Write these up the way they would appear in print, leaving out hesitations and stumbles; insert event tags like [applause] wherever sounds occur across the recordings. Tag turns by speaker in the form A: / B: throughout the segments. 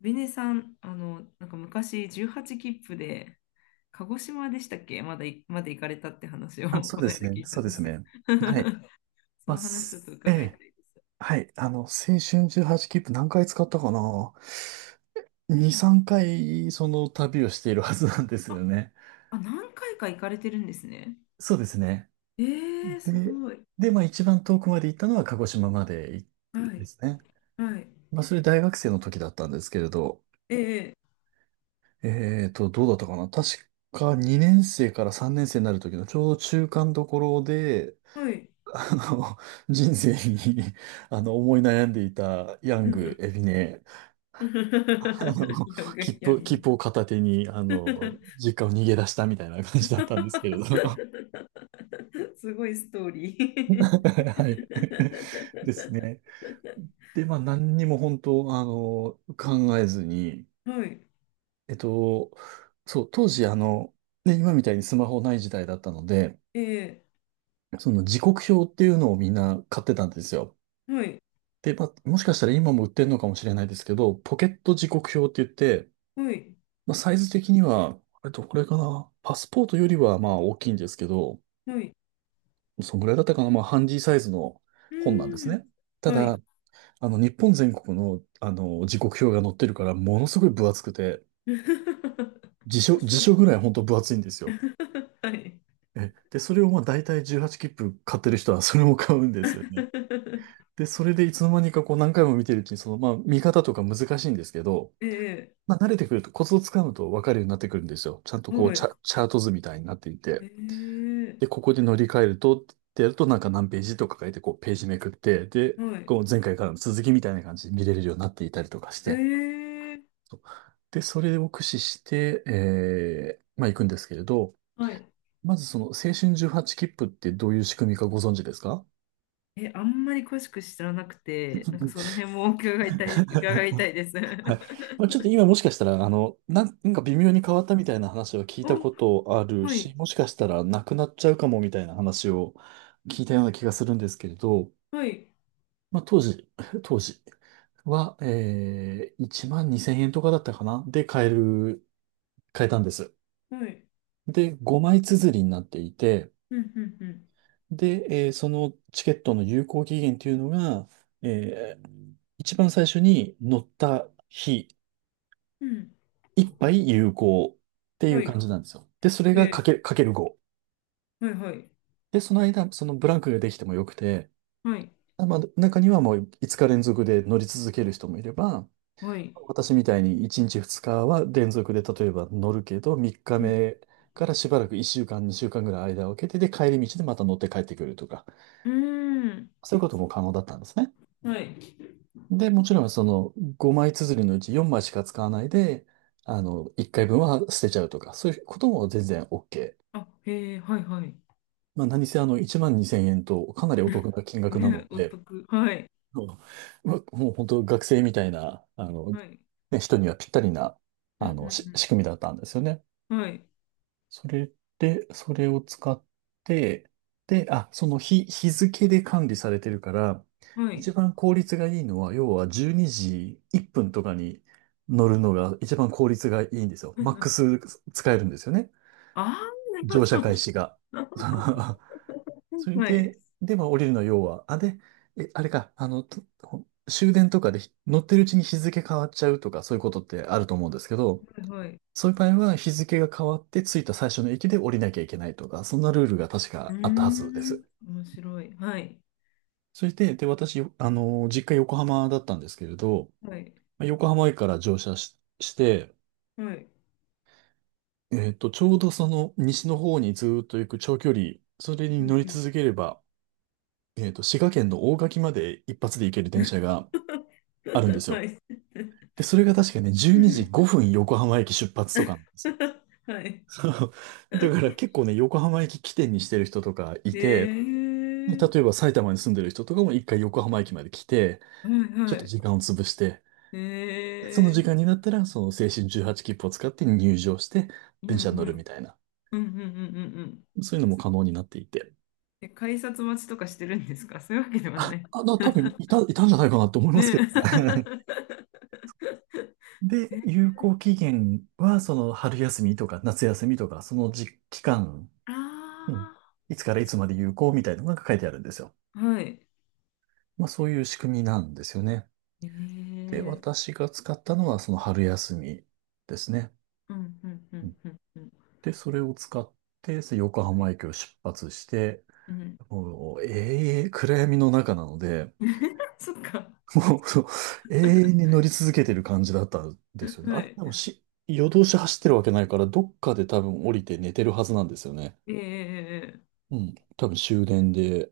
A: ベネさん、なんか昔18切符で、鹿児島でしたっけまだい、まで行かれたって話を
B: あ、
A: [laughs]
B: そう
A: この
B: で
A: 間
B: すね。
A: 聞いた
B: そう
A: ん
B: で
A: です
B: す
A: けど。
B: ね。はい。
A: [laughs] そ
B: まあ、
A: の話ちょっ
B: す
A: と
B: え
A: 伺いた
B: え。
A: いです。
B: はい。青春18切符何回使ったかな 。2、3回その旅をしているはずなんです
A: あ、
B: よね。
A: あ、何回か行かれてるんですね。
B: そうですね。
A: えー、す
B: で、
A: ごい。
B: で、まあ一番遠くまで行ったのは鹿児島まで行った
A: は
B: ん
A: い、
B: ですね。
A: はい。
B: まあそれ大学生の時だったんですけれど、
A: ええ、
B: どうだったかな確か2年生から3年生になる時のちょうど中間どころで、
A: はい。
B: あの、人生に、思い悩んでいたヤ
A: う
B: ン
A: んう
B: グ、
A: ん
B: エビネ、あの、
A: [laughs] やぐ
B: 切
A: や
B: 符、切
A: ぐ
B: 符を片手に、実家を逃げ出したみたいな感じだったんですけれど。[laughs]
A: [laughs] すごいストーリー。
B: はい。ですね。
A: [laughs]
B: で、まあ、何にも本当、考えずに、
A: はい。
B: えっと、そう、当時、ね、今みたいにスマホない時代だったので、
A: ええ、
B: その時刻表っていうのをみんな買ってたんですよ。
A: はい。
B: で、まあ、もしかしたら今も売ってるのかもしれないですけど、ポケット時刻表って言って、
A: はい、
B: まあ、サイズ的には、あれとこれかな、パスポートよりはまあ大きいんですけど、
A: はい、
B: そのぐらいだったかな、まあ、ハンディサイズの
A: う
B: 本なんです
A: ーん。
B: ね。た
A: はい。
B: だ、日本全国の、時刻表が載ってるから、ものすごい分厚くて、
A: [laughs]
B: 辞書、辞書ぐらい本当分厚いんですよ。
A: はい。
B: で、それをまあ大体18切符買ってる人はそれも買うんですよね。
A: [laughs]
B: で、それでいつの間にかこう何回も見てるうちに、そのまあ見方とか難しいんですけど、
A: ええ、
B: まあ、慣れてくると、コツをつかむと分かるようになってくるんですよ。ちゃんとこう、
A: は
B: チ
A: い。
B: ャ、チャート図みたいになってい
A: え
B: て。で、
A: え、
B: ここで乗り換えると、ってやると、なんか何ページとか書いて、こう、ページめくって、で、
A: はい。
B: こう、前回からの続きみたいな感じで見れるようになっていたりとかし
A: え
B: て。
A: え、
B: そうで、それを駆使して、まあ、行くんですけれど、
A: はい。
B: まずその、青春18切符ってどういう仕組みかご存知ですか？
A: え、あんまり詳しく知らなくて、なんかその
B: [laughs]
A: 辺も伺いたいです。
B: はい。
A: [laughs]
B: まあ、ちょっと今もしかしたら、なんか微妙に変わったみたいな話は聞い
A: お、
B: たことある
A: はい、
B: し、もしかしたらなくなっちゃうかもみたいな話を聞いたような気がするんですけれど、
A: はい、
B: まあ、当時、[laughs] 当時は、1万2千円とかだったかなで買えたんです。
A: はい。
B: で、5枚綴りになっていて、
A: うん、うん、う
B: で、そのチケットの有効期限というのが、えー一番最初に乗った日
A: ん。うん。
B: 一杯有効ってい
A: は
B: う
A: い。
B: 感じなんですよ。で、それがかけ、
A: え
B: かける5。
A: ー、はい、はい、
B: で、その間、そのブランクができてもよくて、
A: はい、
B: まあ、中にはもう5日連続で乗り続ける人もいれば、
A: はい。
B: 私みたいに1日2日は連続で例えば乗るけど、3日
A: うん。
B: 目からしばらく1週間、2週間ぐらい間を空けて、で、帰り道でまた乗って帰ってくるとか、
A: うーん。
B: そういうことも可能だったんですね。
A: はい。
B: で、もちろんその5枚綴りのうち4枚しか使わないで、1回分は捨てちゃうとか、そういうことも全然 OK。
A: あ、へえ、はい、はい。
B: まあ、何せ1万2千円とかなりお得な金額な
A: ね、
B: の
A: お
B: で、
A: 得。はい。
B: うんまあもう本当学生みたいな、
A: はい。
B: ね、人にはぴったりな、
A: うんう
B: し
A: ん
B: 仕組みだったんですよね。
A: うん。はい。
B: それで、それを使って、で、日付で管理されてるから、
A: はい。
B: 一番効率がいいのは、要は12時1分とかに乗るのが一番効率がいいんですよ。マックス使えるんですよね。
A: あ
B: 乗
A: あ
B: 車開
A: ー、
B: 始が。
A: なるほど。[laughs]
B: [laughs] それ
A: はい。
B: で、で、まあ降りるの要は、あ、で、え、あれか、あの、と終電とかで乗ってるうちに日付変わっちゃうとか、そういうことってあると思うんですけど、
A: はい。
B: そういう場合は日付が変わって着いた最初の駅で降りなきゃいけないとか、そんなルールが確
A: うー
B: かあったはずで
A: ん。
B: す。
A: 面白い。はい。
B: それで、私、実家横浜だったんですけれど、
A: はい。
B: まあ横浜駅から乗車して、
A: はい。
B: ちょうどその西の方にずーっと行く長距離、それ
A: う
B: に
A: ん
B: 乗り
A: うん。
B: 続ければ、滋賀県の大垣まで一発で行ける電車があるんで
A: [laughs]
B: す
A: は
B: よ。
A: い。
B: で、それが確かね、12時5分横浜駅出発とかなんですよ。
A: [laughs] はい。
B: [laughs] そう。だから結構ね、横浜駅起点にしてる人とかい
A: え
B: て、
A: ー。
B: 例えば埼玉に住んでる人とかも一回横浜駅まで来て、
A: はい
B: ち
A: は
B: ょっと時
A: い。
B: 間を潰して、その
A: え
B: 時
A: ー。
B: 間になったら、その青春18切符を使って入場して、
A: うん
B: 電
A: う
B: 車に乗るみ
A: ん。
B: たいな。
A: うんうんうんうんうん。
B: そういうのも可能になっていて。
A: え、改札待ちとかしてるんですか？そういうわけではない。
B: 多分いたんじゃないかなと思
A: ね。
B: いますけどね。
A: [laughs]
B: [laughs] で、
A: え、
B: 有効期限は、その春休みとか夏休みとか、その時期間。
A: あ
B: うん。いつからいつまで有効みたいなのが書いてあるんですよ。
A: あ、はい。
B: まあそういう仕組みなんですよね。
A: え
B: で、
A: え、
B: 私が使ったのはその春休みですね。
A: うん、うん、う
B: うん
A: ん、うん、うん。
B: で、それを使ってその横
A: は
B: 浜
A: い、
B: 駅を出発して、
A: うん。
B: もう永遠、暗闇の中なので、
A: [laughs] そっか。
B: [laughs] もうそう永遠に乗り続けてる感じだったんですよね。
A: は
B: あれ、
A: い。
B: でもし、夜通し走ってるわけないから、どっかで多分降りて寝てるはずなんですよね。
A: ええ、
B: うん。多分終電で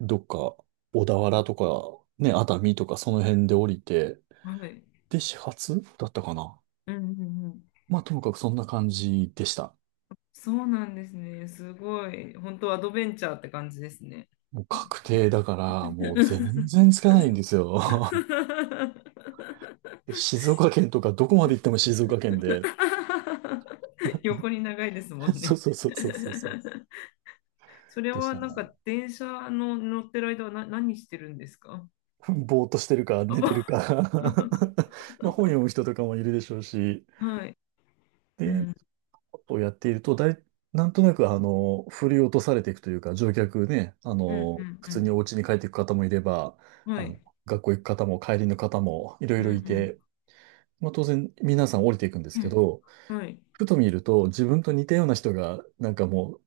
B: どっか、小田原とか、ね、熱海とかその辺で降りて、
A: はい。
B: で、始発だったかな。
A: うん、うん、うん。
B: まあ、ともかくそんな感じでした。
A: そうなんですね。すごい。本当アドベンチャーって感じですね。
B: もう確定だから、もう全然
A: [laughs]
B: つかないんですよ。[laughs] で静岡県とか、どこまで行っても静岡県で。
A: 横に長いですも
B: [laughs]
A: ん
B: そう
A: ね。
B: そうそうそうそうそう。
A: それ
B: でし
A: は
B: た
A: なん
B: ね。
A: か電車の乗ってる間は何してるんですか？
B: ぼーっとしてるか、
A: あ
B: 寝て
A: ば
B: るか。
A: [laughs]
B: [laughs] まあ、本読む人とかもいるでしょうし。
A: はい。う
B: で、
A: ん。
B: をやっていると、なんとなく、振り落とされていくというか、乗客ね、
A: うん
B: 普
A: う
B: 通に
A: ん
B: お家に帰っていく方もいれば、
A: うん。は
B: あ
A: い。
B: の、学校行く方も帰りの方もいろ
A: う
B: い
A: んう
B: ろい
A: ん
B: て、まあ、当然皆さん降りていくんです
A: う
B: け
A: ん。
B: ど、
A: はい。
B: ふと見ると自分と似たような人が、なんかもう、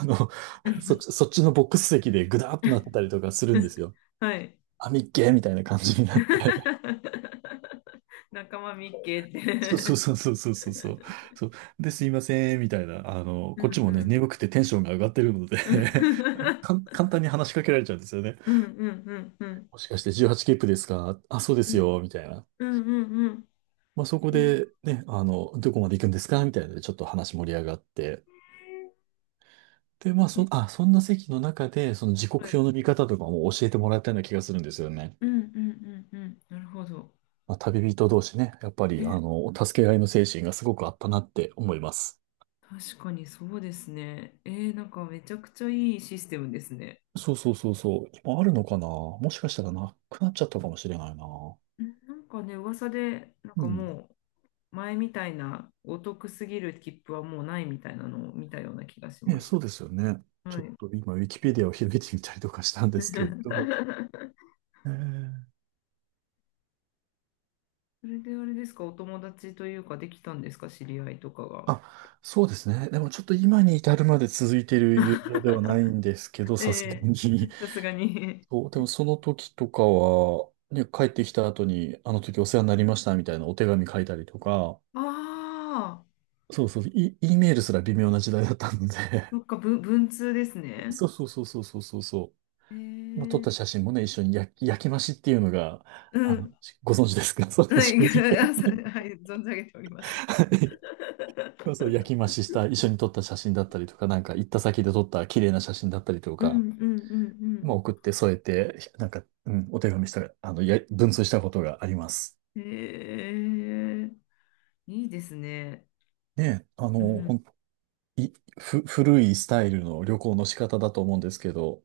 B: あの、
A: う
B: そっ
A: ん
B: ち、そっちのボックス席でグダーっとなったりとかするんです
A: [laughs]
B: よ。
A: はい。
B: あ、みっけーみたいな感じになって。
A: [laughs] 仲間みっけっ
B: そうそう
A: て。
B: そうそうそうそうそう。そうで、すいません、みたいな。
A: [laughs] うん
B: こっち
A: う
B: もね、
A: ん。
B: 眠くてテンションが上がってるので [laughs] かん、
A: [laughs]
B: 簡単に話しかけられちゃうんですよね。
A: うんうんうんうん。
B: もしかして18切符ですか？あ、そうで
A: う
B: す
A: ん
B: よ、みたいな。
A: うんうん
B: まあ、そこ
A: うん。
B: で
A: え
B: ね、どこまで行くんですかみたいなので、ちょっと話盛り上がって。で、まあ、
A: え、
B: そんな席の中で、その時
A: は
B: 刻
A: い。
B: 表の見方とかも教えてもらったような気がするんですよね。
A: うんうんうんうん。なるほど。
B: まあ、旅人同士ね、やっぱり、
A: ね。
B: 助け合いの精神がすごくあったなって思います。
A: 確かにそうですね。えー、なんかめちゃくちゃいいシステムですね。
B: そうそうそうそう。今あるのかな。もしかしたらなくなっちゃったかもしれないな。
A: ん、なんかね、噂で、なん
B: う
A: か
B: ん。
A: もう、前みたいなお得すぎる切符はもうないみたいなのを見たような気がし
B: ね、
A: ま
B: そ
A: す。
B: うですよね。ち
A: は
B: ょっ
A: い。
B: と今、ウィキペディアを開いてみたりとかしたんですけれど。
A: [laughs]
B: えー
A: それであれですか、お友達というか、できたんですか、知り合いとかが。
B: あ、そうですね。でもちょっと今に至るまで続いている友情ではないんですけど、さすが
A: え
B: に。
A: え、さすがに。
B: そう、でもその時とかは、ね、帰ってきた後に、あの時お世話になりましたみたいなお手紙書いたりとか、
A: ああ、
B: そうそう、E メールすら微妙な時代だったので、
A: そっか、文通です
B: [laughs]
A: ね。
B: そうそうそうそうそうそうそう。の撮っ
A: え
B: た
A: え、
B: 写真もね、一緒に焼き増しっていうのが、
A: うん。
B: ご存知ですか？ [laughs] そう、
A: は
B: 私
A: い、
B: ご存
A: [laughs]
B: 知。
A: はい、存じ上げております。[laughs]
B: はい。まあ、 [laughs] そう、焼き増しした、一緒に撮った写真だったりとか、なんか行った先で撮った綺麗な写真だったりと
A: うんうん
B: か、
A: う
B: ま
A: ん
B: あ送って添えて、なんか、うん、お手紙した、文通したことがあります。
A: うん。ええ、いいですね。
B: ねえ、あの、
A: う
B: ほ
A: ん。
B: ん、い、ふ、古いスタイルの旅行の仕方だと思うんですけど、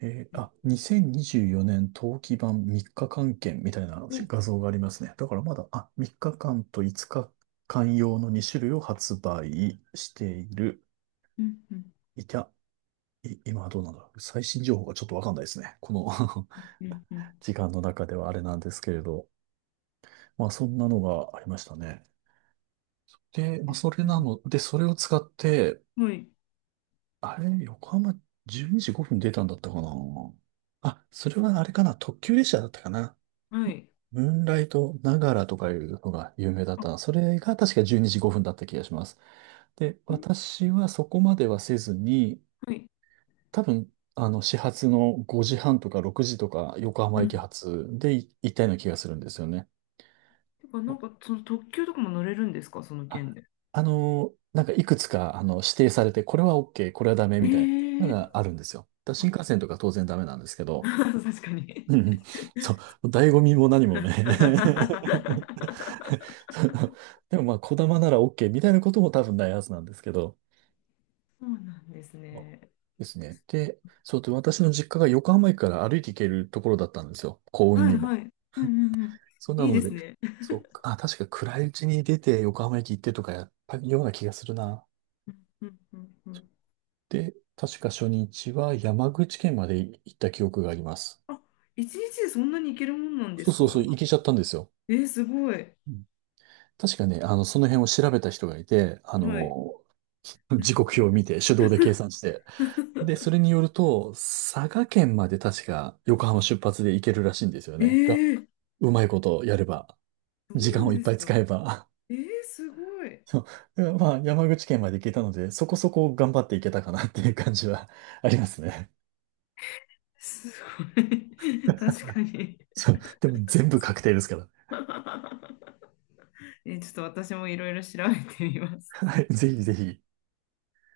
B: 2024年冬季版3日間券みたいな
A: お、うん。
B: 画像がありますね。だからまだ、3日間と5日間用の2種類を発売している。
A: うん。うん
B: いた、い、今はどうなんだろう。最新情報がちょっとわかんないですね。この
A: うん
B: [laughs] 時間の中ではあれなんですけれど。まあそんなのがありましたね。で、まあそれ
A: う
B: な
A: ん、
B: ので、それを使って、
A: はい、
B: あれ、横浜12時5分出たんだったかな。あ、それはあれかな。特急列車だったかな。
A: はい、
B: ムーンライトながらとかいうのが有名だっ
A: あ
B: たな。それが確か12時5分だった気がします。で、
A: ね
B: 私はそこまではせずに、
A: はい。
B: 多分、あの、始発の5時半とか6時とか横
A: う
B: 浜駅
A: ん、
B: 発で行ったような気がするんですよね。
A: てか、なんか、その特急とかも乗れるんですか、その件
B: あ、
A: で？
B: なんかいくつか、あの、指定されて、これは OK、これはダメ
A: え
B: みたいなの
A: え、
B: があるんですよ。だから
A: あ、
B: 新幹線とか当然ダメなんですけど、
A: [laughs] 確かに。
B: うんうん、そう、醍醐味も何もね。[laughs] [laughs] そのでもまあ、こだまなら OK みたいなことも多分ないはずなんですけど、
A: そうなんです
B: そう
A: ね。
B: ですね。で、そうで、私の実家が横浜駅から歩いて行けるところだったんですよ。公園
A: はい
B: にも。
A: はい。うんうんうん、
B: そうな
A: いいで
B: の
A: す
B: で、
A: ね。
B: そう、確か暗いうちに出て横浜駅行ってとかやったような気がするな。
A: うんうんうんうん、
B: で、確か初日は山口県まで行った記憶があります。
A: あ、一日でそんなに行けるもんなんで
B: そ
A: す
B: うそうそう、行
A: か？
B: けちゃったんですよ。
A: えー、すごい。
B: うん、確かね、あの、その辺を調べた人がいて、あ
A: はい。
B: の、時刻表を見て、手動で計算して、で、それ
A: [laughs]
B: によると、佐賀県まで確か横浜出発で行けるらしいんですよ
A: え
B: ね。が、
A: ー、
B: うまいことやれば、
A: そう
B: 時
A: な
B: 間
A: ん
B: をいっ
A: で
B: ぱ
A: す
B: い使
A: か？
B: えば。
A: えー、すごい。
B: [laughs] そうまあ、山口県まで行けたので、そこそこ頑張って行けたかなっていう感じはありますね。
A: すごい。[laughs] 確かに。
B: そう。でも全部確定ですから。
A: [laughs] え、ちょっと私もいろいろ調べてみます。
B: はい。ぜひぜひ。